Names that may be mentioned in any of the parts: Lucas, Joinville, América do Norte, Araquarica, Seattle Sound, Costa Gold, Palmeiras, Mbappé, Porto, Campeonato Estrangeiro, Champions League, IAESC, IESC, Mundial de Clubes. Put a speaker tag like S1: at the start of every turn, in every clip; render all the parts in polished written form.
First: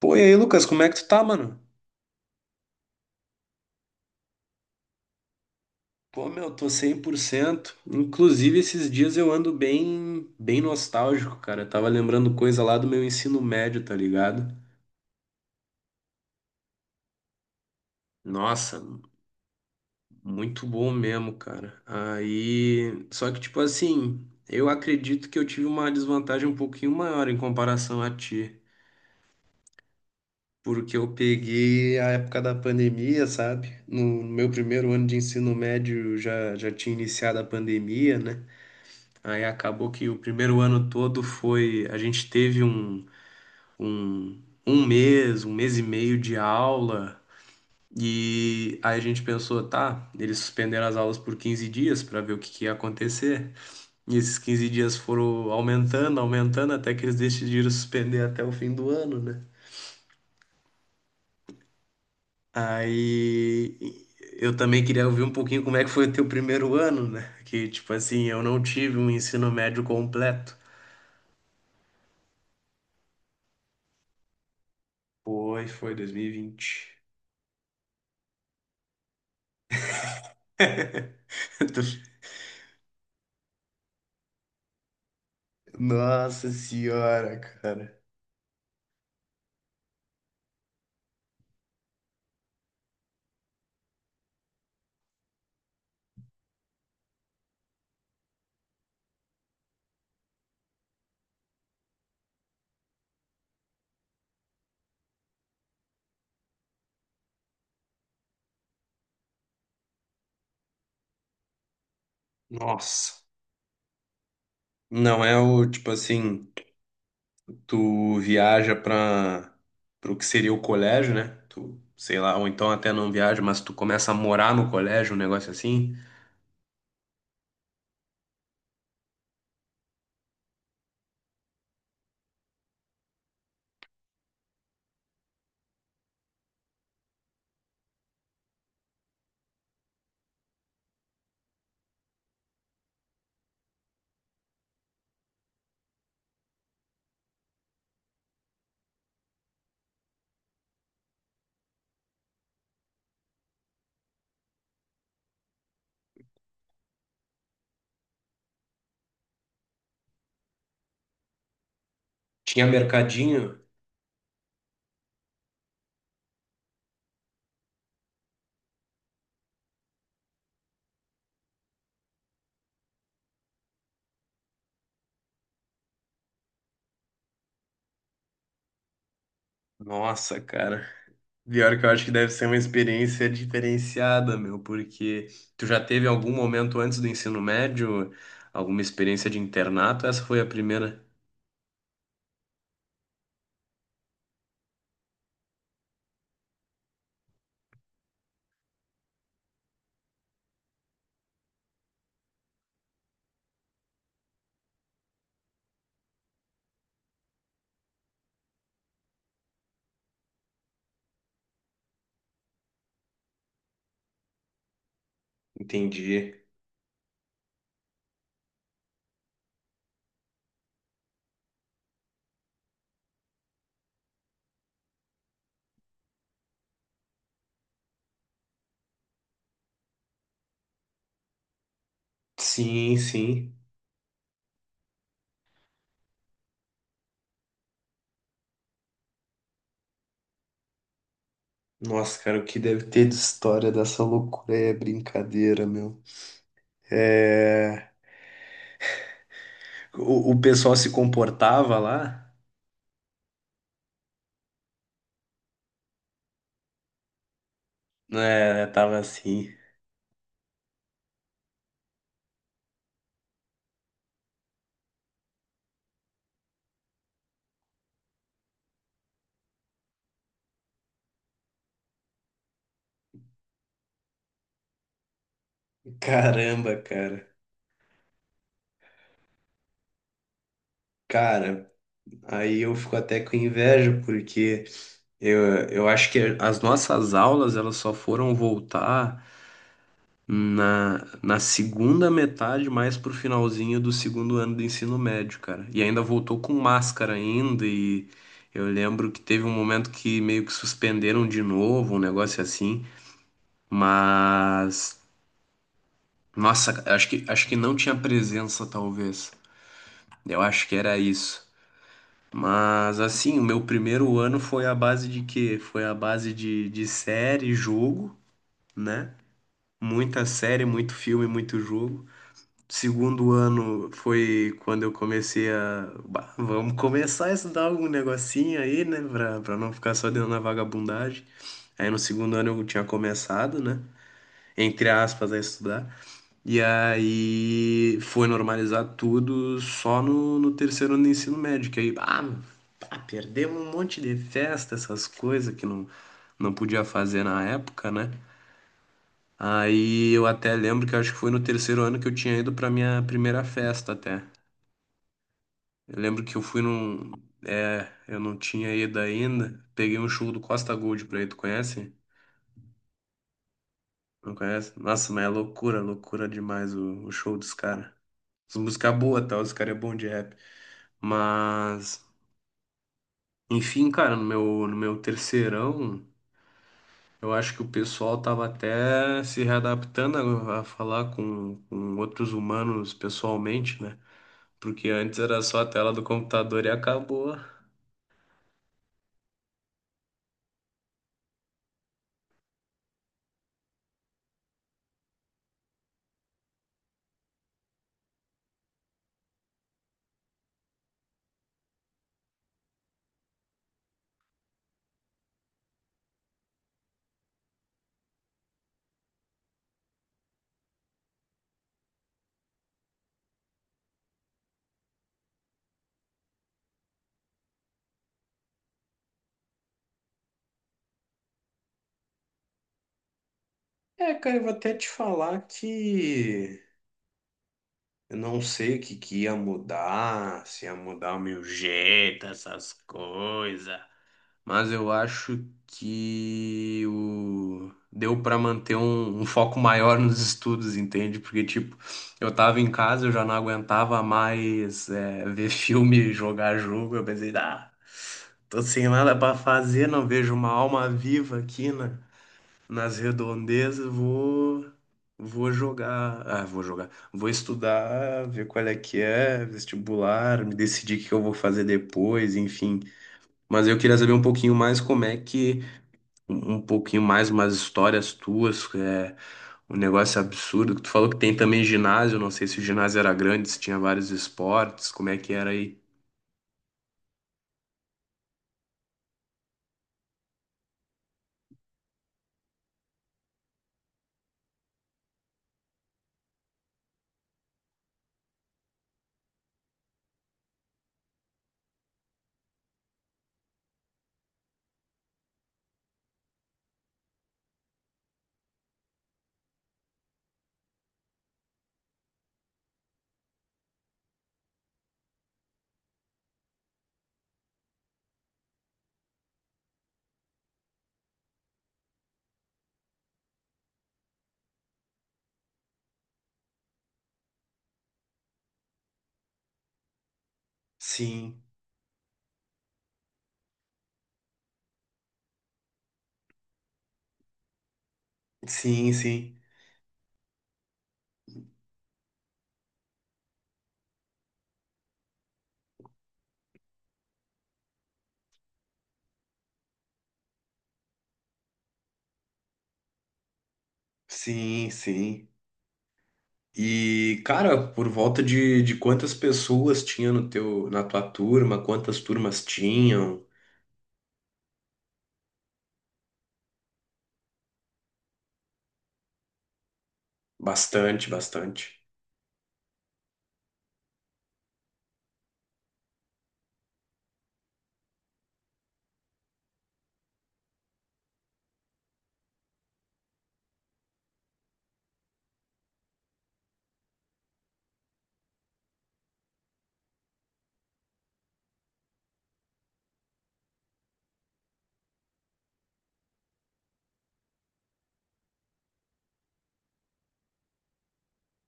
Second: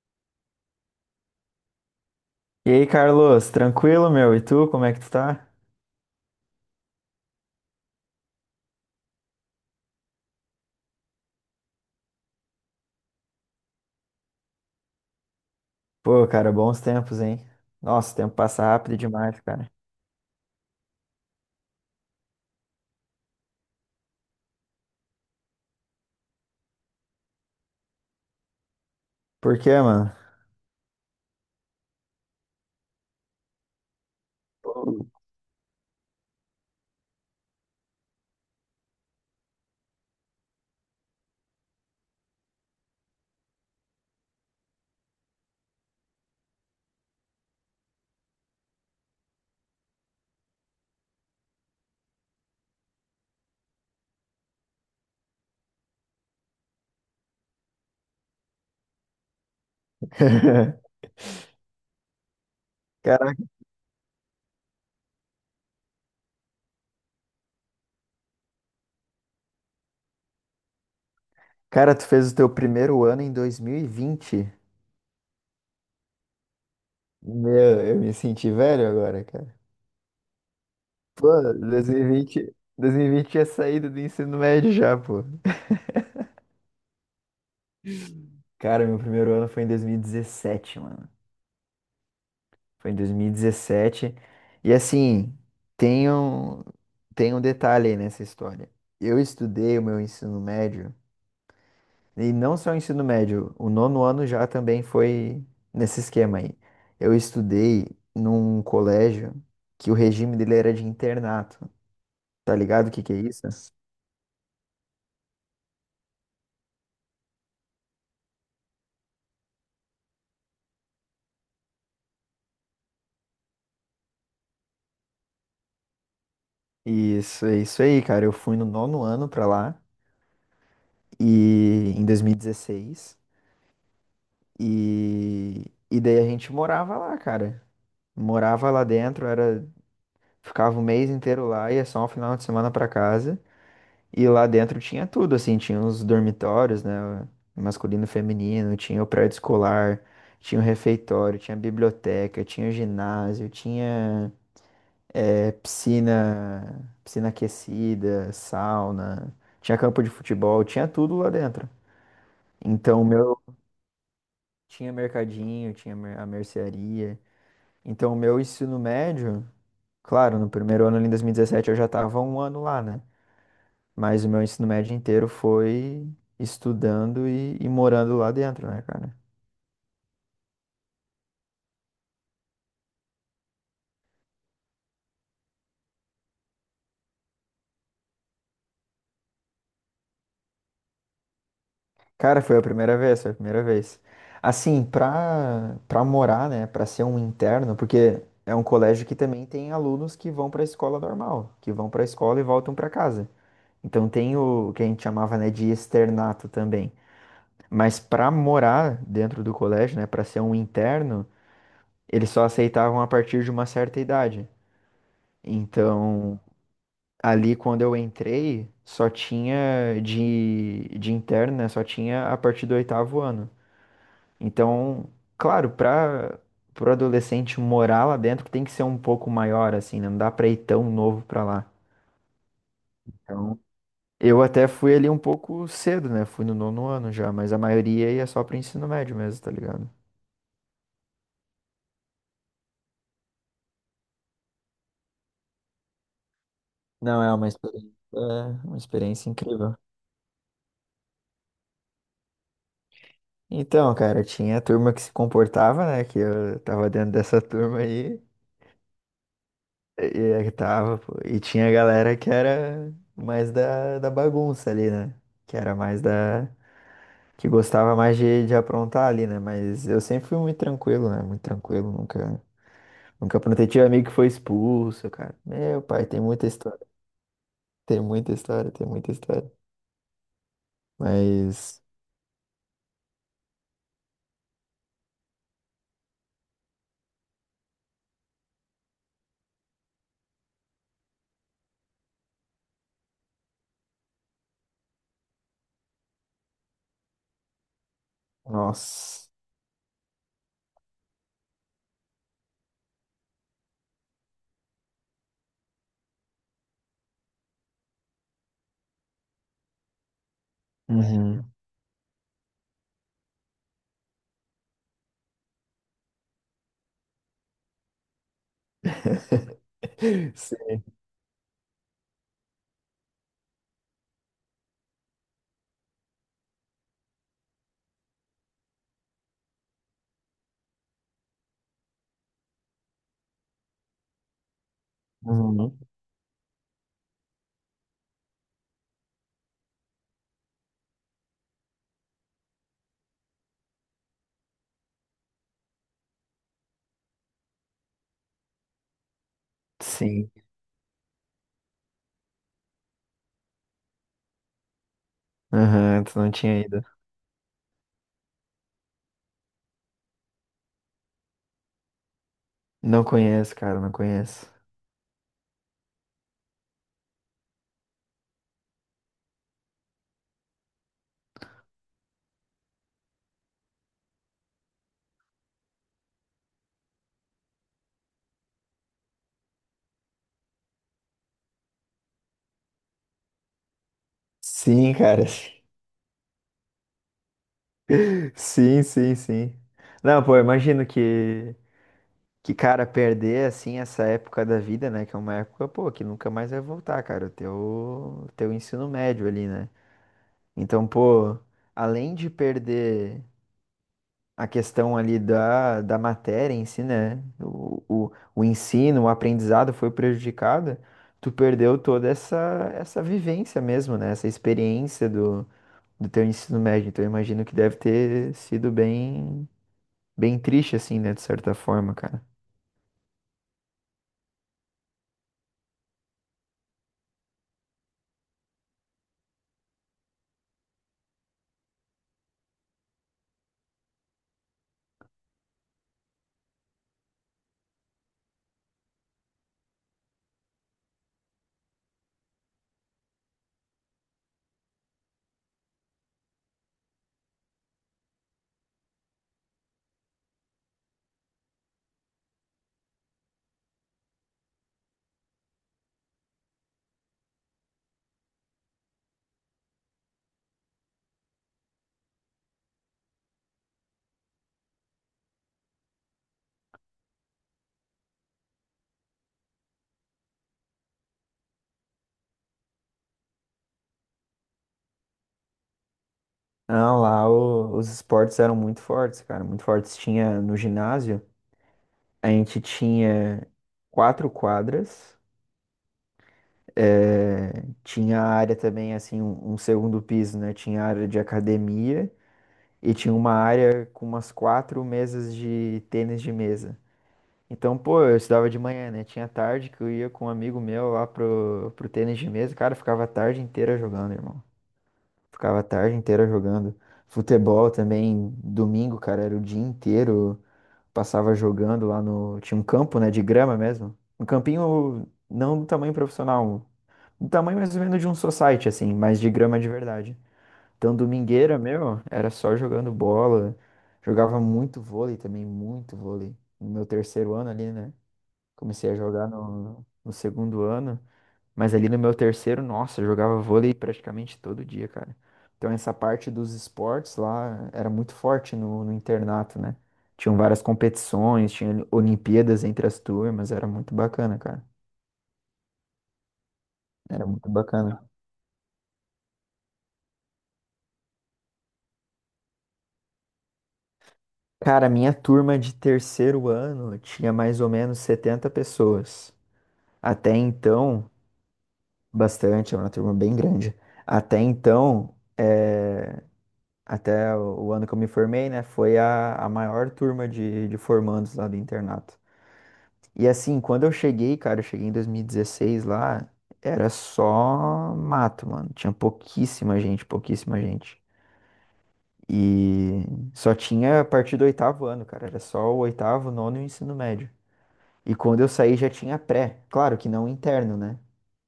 S1: Pô, e aí, Lucas, como é que tu tá, mano?
S2: E aí, Carlos, tranquilo, meu? E tu, como é que tu tá?
S1: Pô, meu, tô 100%. Inclusive, esses dias eu ando bem, bem nostálgico, cara. Eu tava lembrando coisa lá do meu ensino médio, tá ligado?
S2: Pô, cara, bons tempos, hein? Nossa, o tempo passa
S1: Nossa,
S2: rápido demais, cara.
S1: muito bom mesmo, cara. Aí, só que tipo assim, eu acredito que eu tive uma desvantagem um pouquinho maior em comparação a ti,
S2: Por quê, mano?
S1: porque eu peguei a época da pandemia, sabe? No meu
S2: Pô.
S1: primeiro ano de ensino médio já tinha iniciado a pandemia, né? Aí acabou que o primeiro ano todo foi. A gente teve um mês e meio de aula. E aí a gente pensou, tá, eles suspenderam as aulas por 15 dias para ver que ia acontecer. E esses 15 dias foram aumentando, aumentando, até que eles decidiram suspender até o fim do ano, né?
S2: Caraca,
S1: Aí eu também queria ouvir um pouquinho como é que foi o teu primeiro ano, né? Que, tipo assim, eu não tive um ensino médio completo.
S2: cara, tu fez o teu primeiro ano em 2020.
S1: Foi 2020.
S2: Meu, eu me senti velho agora, cara. Pô, 2020, 2020 é saída do ensino médio já, pô.
S1: Nossa senhora, cara.
S2: Cara, meu primeiro ano foi em 2017, mano. Foi em dois mil e dezessete e assim, tem um, tem um detalhe aí nessa história. Eu estudei o meu ensino médio, e não só o ensino médio, o nono ano já também foi nesse esquema aí. Eu estudei num colégio que o regime dele era de internato. Tá ligado o que que é
S1: Nossa.
S2: isso?
S1: Não, é o tipo assim, tu viaja para o que seria o colégio, né? Tu, sei lá, ou então até não viaja, mas tu começa a morar no colégio, um negócio assim.
S2: Isso, é isso aí, cara. Eu fui no nono ano pra lá e em 2016 e daí a gente morava lá, cara. Morava lá dentro, era ficava o mês inteiro lá, ia só um final de semana pra casa. E lá dentro tinha tudo, assim, tinha os dormitórios, né, masculino e feminino, tinha o prédio escolar, tinha o refeitório, tinha a biblioteca, tinha o ginásio, tinha piscina, piscina aquecida, sauna, tinha campo de futebol, tinha tudo lá dentro.
S1: Tinha
S2: Então, o meu
S1: mercadinho.
S2: tinha mercadinho, tinha a mercearia. Então, o meu ensino médio claro, no primeiro ano ali em 2017 eu já estava um ano lá, né? Mas o meu ensino médio inteiro foi estudando e morando lá dentro, né, cara?
S1: Nossa, cara. Pior que eu acho que deve ser uma experiência diferenciada, meu, porque tu já teve algum momento antes do ensino médio, alguma experiência de internato? Essa foi a primeira.
S2: Cara, foi a primeira vez, foi a primeira vez. Assim, pra morar, né, pra ser um interno, porque é um colégio que também tem alunos que vão pra escola normal, que vão pra escola e voltam pra casa. Então tem o que a gente chamava, né, de externato também. Mas pra morar dentro do colégio, né, pra ser um interno, eles só aceitavam a partir de uma certa idade. Então,
S1: Entendi.
S2: ali quando eu entrei, só tinha de interno, né? Só tinha a partir do oitavo ano. Então, claro, para o adolescente morar lá dentro tem que ser um pouco maior, assim, né? Não dá pra ir tão novo pra lá.
S1: Sim, sim.
S2: Então, eu até fui ali um pouco cedo, né? Fui no nono ano já, mas a maioria ia só pro ensino médio mesmo, tá ligado?
S1: Nossa, cara, o que deve ter de história dessa loucura aí é brincadeira, meu.
S2: Não,
S1: É...
S2: é uma experiência incrível.
S1: O pessoal se comportava lá,
S2: Então, cara, tinha a turma que se comportava, né? Que eu tava dentro dessa turma aí.
S1: né? Tava assim.
S2: E é que tava, pô. E tinha a galera que era mais da bagunça ali, né? Que era mais da. Que gostava mais de aprontar ali, né? Mas eu sempre fui muito tranquilo, né? Muito tranquilo, nunca. Nunca aprontei. Tive amigo que foi expulso, cara. Meu pai, tem muita história.
S1: Caramba, cara.
S2: Tem muita história, tem muita história.
S1: Cara,
S2: Mas.
S1: aí eu fico até com inveja, porque eu acho que as nossas aulas, elas só foram voltar na segunda metade, mais pro finalzinho do segundo ano do ensino médio, cara. E ainda voltou com máscara ainda e eu lembro que
S2: Nossa.
S1: teve um momento que meio que suspenderam de novo, um negócio assim, mas nossa, acho que não tinha presença talvez. Eu acho que era isso.
S2: Uhum.
S1: Mas assim, o meu primeiro ano foi a base de quê? Foi a base de série, jogo, né? Muita série,
S2: Sim.
S1: muito filme, muito jogo. Segundo ano foi quando eu comecei a. "Bah, vamos começar a estudar algum negocinho aí, né? Pra não ficar só dentro na vagabundagem. Aí no segundo ano eu tinha começado, né? Entre aspas, a
S2: Uhum.
S1: estudar. E aí foi normalizar tudo só no terceiro ano do ensino médio. Que aí, ah, pá, perdemos um monte de festa, essas coisas que não podia fazer na época, né? Aí eu
S2: Sim.
S1: até lembro que acho que foi no terceiro ano que eu tinha ido pra minha primeira festa até. Eu
S2: Aham, tu
S1: lembro
S2: não
S1: que eu
S2: tinha
S1: fui
S2: ido.
S1: num. É, eu não tinha ido ainda. Peguei um show do Costa Gold pra ir. Tu conhece?
S2: Não conheço, cara, não
S1: Não
S2: conheço.
S1: conhece? Nossa, mas é loucura, loucura demais o show dos caras. As músicas boas, tal. Os caras é bom de rap. Mas, enfim, cara, no meu terceirão, eu acho que o pessoal tava até se readaptando a falar com outros humanos pessoalmente, né? Porque
S2: Sim,
S1: antes
S2: cara.
S1: era só a tela do computador e acabou.
S2: Sim, sim, sim. Não, pô, eu imagino que, cara, perder, assim, essa época da vida, né? Que é uma época, pô, que nunca mais vai voltar, cara. O teu ensino médio ali, né? Então, pô, além de perder a questão ali da matéria em si, né? O ensino, o aprendizado foi prejudicado. Tu perdeu toda essa vivência mesmo, né? Essa experiência do teu ensino médio. Então, eu imagino que deve ter sido bem. Bem triste, assim, né? De certa forma, cara.
S1: É, cara, eu vou até te falar que. Eu não sei o que que ia mudar, se ia mudar o meu jeito, essas coisas. Mas eu acho que o... deu pra manter um foco maior nos estudos, entende? Porque, tipo, eu tava em casa, eu já não aguentava mais é, ver filme, jogar jogo. Eu pensei, ah, tô sem nada pra fazer, não vejo uma alma viva aqui, né? Nas redondezas, vou jogar, ah, vou jogar, vou estudar, ver qual é que é, vestibular, me decidir o que eu vou fazer depois, enfim. Mas eu queria saber um pouquinho mais como é que um pouquinho mais umas histórias tuas, é um negócio absurdo que tu falou que tem também ginásio, não sei se o ginásio era grande, se tinha vários esportes, como é que era aí?
S2: Não, lá os esportes eram muito fortes, cara, muito fortes. Tinha no ginásio, a gente tinha quatro quadras, eh, tinha a área também, assim, um segundo piso, né? Tinha a área de academia e tinha uma área com umas quatro mesas de tênis de mesa. Então, pô, eu estudava de manhã, né? Tinha tarde que eu ia com um amigo meu lá pro, pro, tênis de mesa, cara, eu ficava a tarde inteira jogando, irmão. Ficava a tarde inteira jogando. Futebol também, domingo, cara, era o dia inteiro. Passava jogando lá no. Tinha um campo, né, de grama mesmo. Um campinho não do tamanho profissional. Do tamanho mais ou menos de um society, assim, mas de grama de verdade. Então,
S1: Sim,
S2: domingueira, meu, era só jogando bola. Jogava muito vôlei também, muito vôlei. No meu terceiro ano ali, né? Comecei
S1: sim,
S2: a jogar
S1: sim.
S2: no segundo ano. Mas ali no meu terceiro, nossa, eu jogava vôlei praticamente todo dia, cara. Então essa parte dos esportes lá era muito forte no internato, né? Tinham várias competições, tinha Olimpíadas entre as turmas, era muito bacana, cara.
S1: Sim, sim. E,
S2: Era muito
S1: cara, por
S2: bacana.
S1: volta de quantas pessoas tinha no teu, na tua turma, quantas turmas tinham?
S2: Cara, a minha turma de terceiro ano tinha mais ou menos 70 pessoas. Até
S1: Bastante,
S2: então,
S1: bastante.
S2: bastante, era uma turma bem grande. Até então, até o ano que eu me formei, né? Foi a maior turma de formandos lá do internato. E assim, quando eu cheguei, cara, eu cheguei em 2016 lá, era só mato, mano. Tinha pouquíssima gente, pouquíssima gente. E só tinha a partir do oitavo ano, cara. Era só o oitavo, nono e o ensino médio. E quando eu saí já tinha pré. Claro que não interno, né?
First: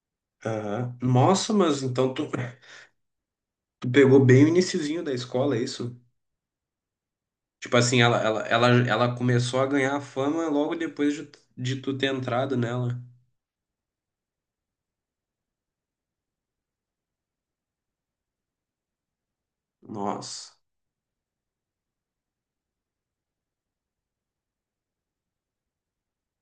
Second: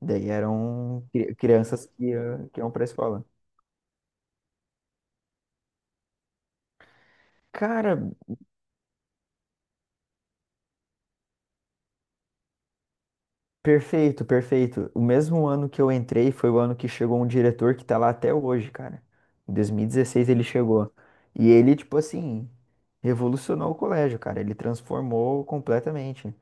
S2: Daí
S1: Aham.
S2: eram
S1: Nossa, mas
S2: crianças que,
S1: então
S2: que iam pra escola.
S1: tu pegou bem o iniciozinho da escola, é isso? Tipo
S2: Cara,
S1: assim, ela começou a ganhar fama logo depois de tu ter entrado nela.
S2: perfeito, perfeito. O mesmo ano que eu entrei foi o ano que chegou um diretor que tá lá até hoje, cara. Em 2016 ele
S1: Nossa.
S2: chegou. E ele, tipo assim, revolucionou o colégio, cara. Ele transformou completamente.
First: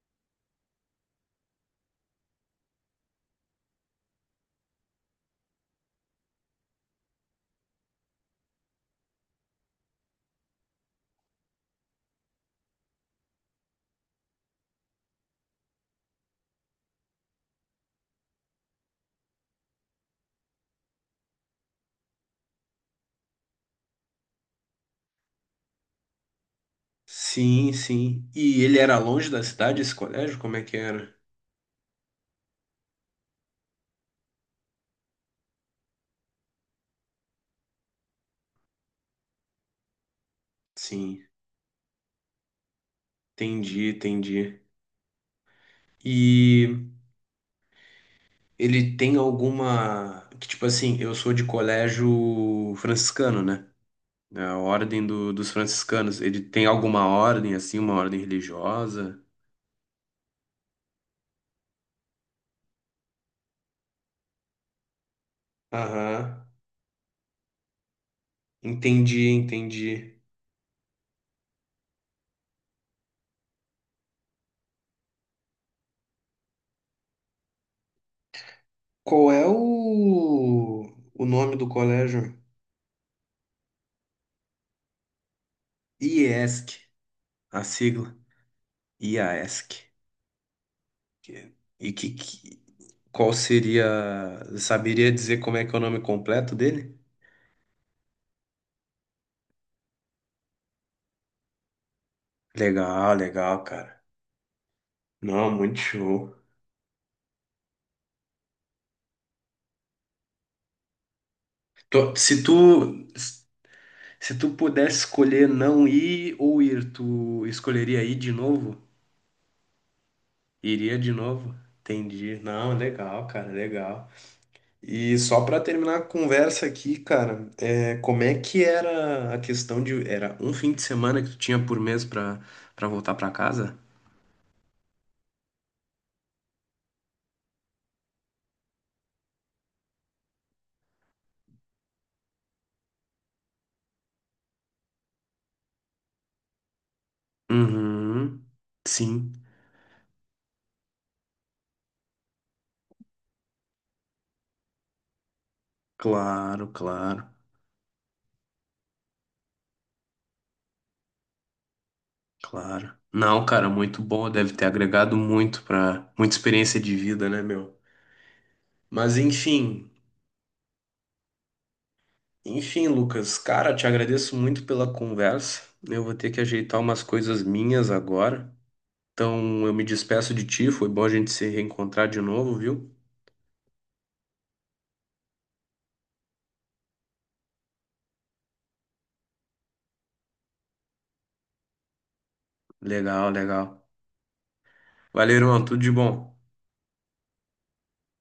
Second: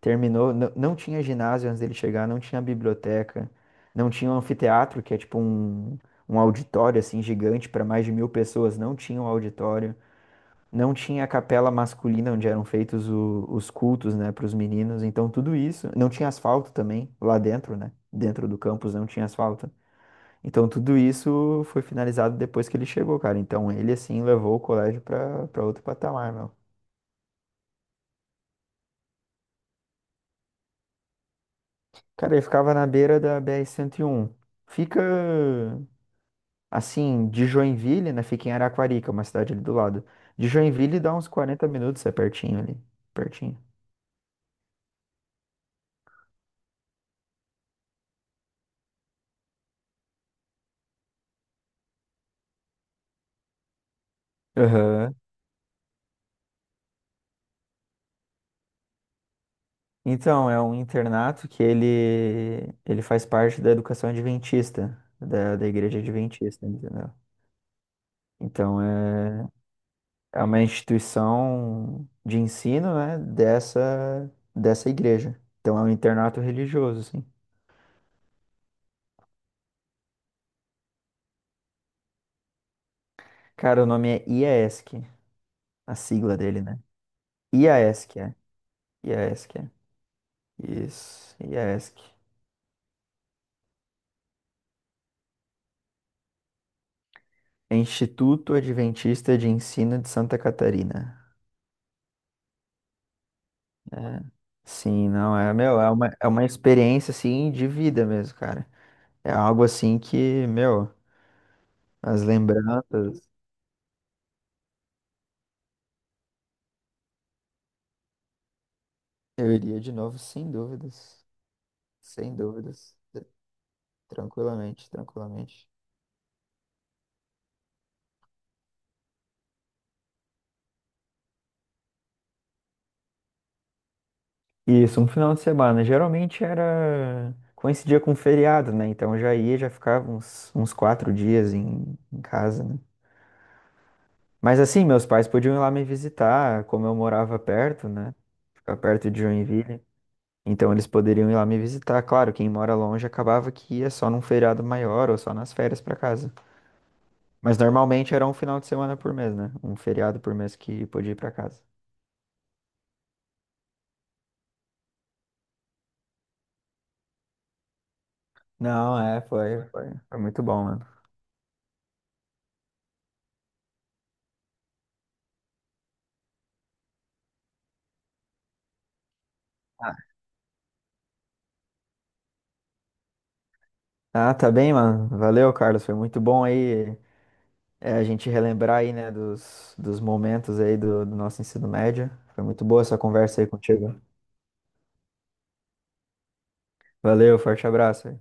S2: Terminou, não tinha ginásio antes dele chegar, não tinha biblioteca, não tinha um anfiteatro, que é tipo um auditório, assim, gigante para mais de mil pessoas. Não tinha um auditório. Não tinha a capela masculina onde eram feitos os cultos, né, para os meninos. Então tudo isso, não tinha asfalto também lá dentro, né? Dentro do campus não tinha asfalto. Então tudo isso foi finalizado depois que ele chegou, cara. Então ele assim levou o colégio para outro patamar, meu.
S1: Sim, sim. E ele era longe da cidade, esse colégio? Como é que era?
S2: Cara, ele ficava na beira da br um. Fica assim de Joinville, né? Fica em Araquarica, uma cidade ali do lado. De Joinville dá
S1: Sim,
S2: uns 40 minutos, é pertinho ali, pertinho.
S1: entendi, entendi. E ele tem alguma. Que, tipo assim, eu sou de colégio franciscano, né? É a ordem
S2: Aham.
S1: do- dos franciscanos. Ele tem alguma ordem, assim, uma ordem religiosa?
S2: Então, é um internato que ele faz parte da educação adventista, da igreja
S1: Aham.
S2: adventista, entendeu? Então,
S1: Entendi,
S2: é,
S1: entendi.
S2: é uma instituição de ensino, né, dessa igreja. Então, é um internato religioso, assim.
S1: Qual é o nome do colégio?
S2: Cara, o nome é IAESC, a sigla dele,
S1: IESC,
S2: né?
S1: a sigla.
S2: IAESC, é. IAESC, é.
S1: IASC.
S2: Isso,
S1: Que- E
S2: IAESC.
S1: que, que- qual seria. Saberia dizer como é que é o nome completo dele?
S2: É Instituto Adventista de Ensino de Santa Catarina.
S1: Legal, legal, cara.
S2: É. Sim, não,
S1: Não,
S2: é,
S1: muito
S2: meu, é uma, é
S1: show.
S2: uma experiência, assim, de vida mesmo, cara. É algo, assim, que, meu,
S1: Tu-
S2: as
S1: Se tu,
S2: lembranças,
S1: se tu pudesse escolher não ir ou ir, tu escolheria ir de novo?
S2: eu iria de novo, sem
S1: Iria de
S2: dúvidas,
S1: novo?
S2: sem
S1: Entendi. Não,
S2: dúvidas,
S1: legal, cara, legal.
S2: tranquilamente,
S1: E só pra
S2: tranquilamente.
S1: terminar a conversa aqui, cara, é, como é que era a questão de... Era um fim de semana que tu tinha por mês pra, pra voltar pra casa?
S2: Isso, um final de semana, geralmente era, coincidia com feriado, né, então eu já ia, já ficava uns 4 dias em casa, né. Mas, assim, meus pais podiam ir lá me visitar, como eu morava perto, né,
S1: Uhum.
S2: ficar perto de
S1: Sim,
S2: Joinville. Então eles poderiam ir lá me visitar. Claro, quem mora longe acabava que ia só num feriado maior ou só nas férias pra casa.
S1: claro, claro,
S2: Mas normalmente era um final de semana por mês, né? Um feriado por mês que podia ir pra casa.
S1: claro. Não, cara, muito bom. Deve ter agregado muito pra... Muita experiência de vida, né, meu?
S2: Não,
S1: Mas
S2: é, foi,
S1: enfim...
S2: foi, foi muito bom, mano.
S1: Enfim, Lucas, cara, te agradeço muito pela conversa. Eu vou ter que ajeitar umas coisas minhas agora. Então, eu me
S2: Ah,
S1: despeço de ti. Foi bom a gente se reencontrar de novo, viu?
S2: Ah, tá bem, mano. Valeu, Carlos. Foi muito bom aí a gente relembrar aí, né, dos momentos aí do nosso ensino médio. Foi muito boa essa
S1: Legal,
S2: conversa aí
S1: legal.
S2: contigo.
S1: Valeu, irmão. Tudo de bom.
S2: Valeu, forte abraço.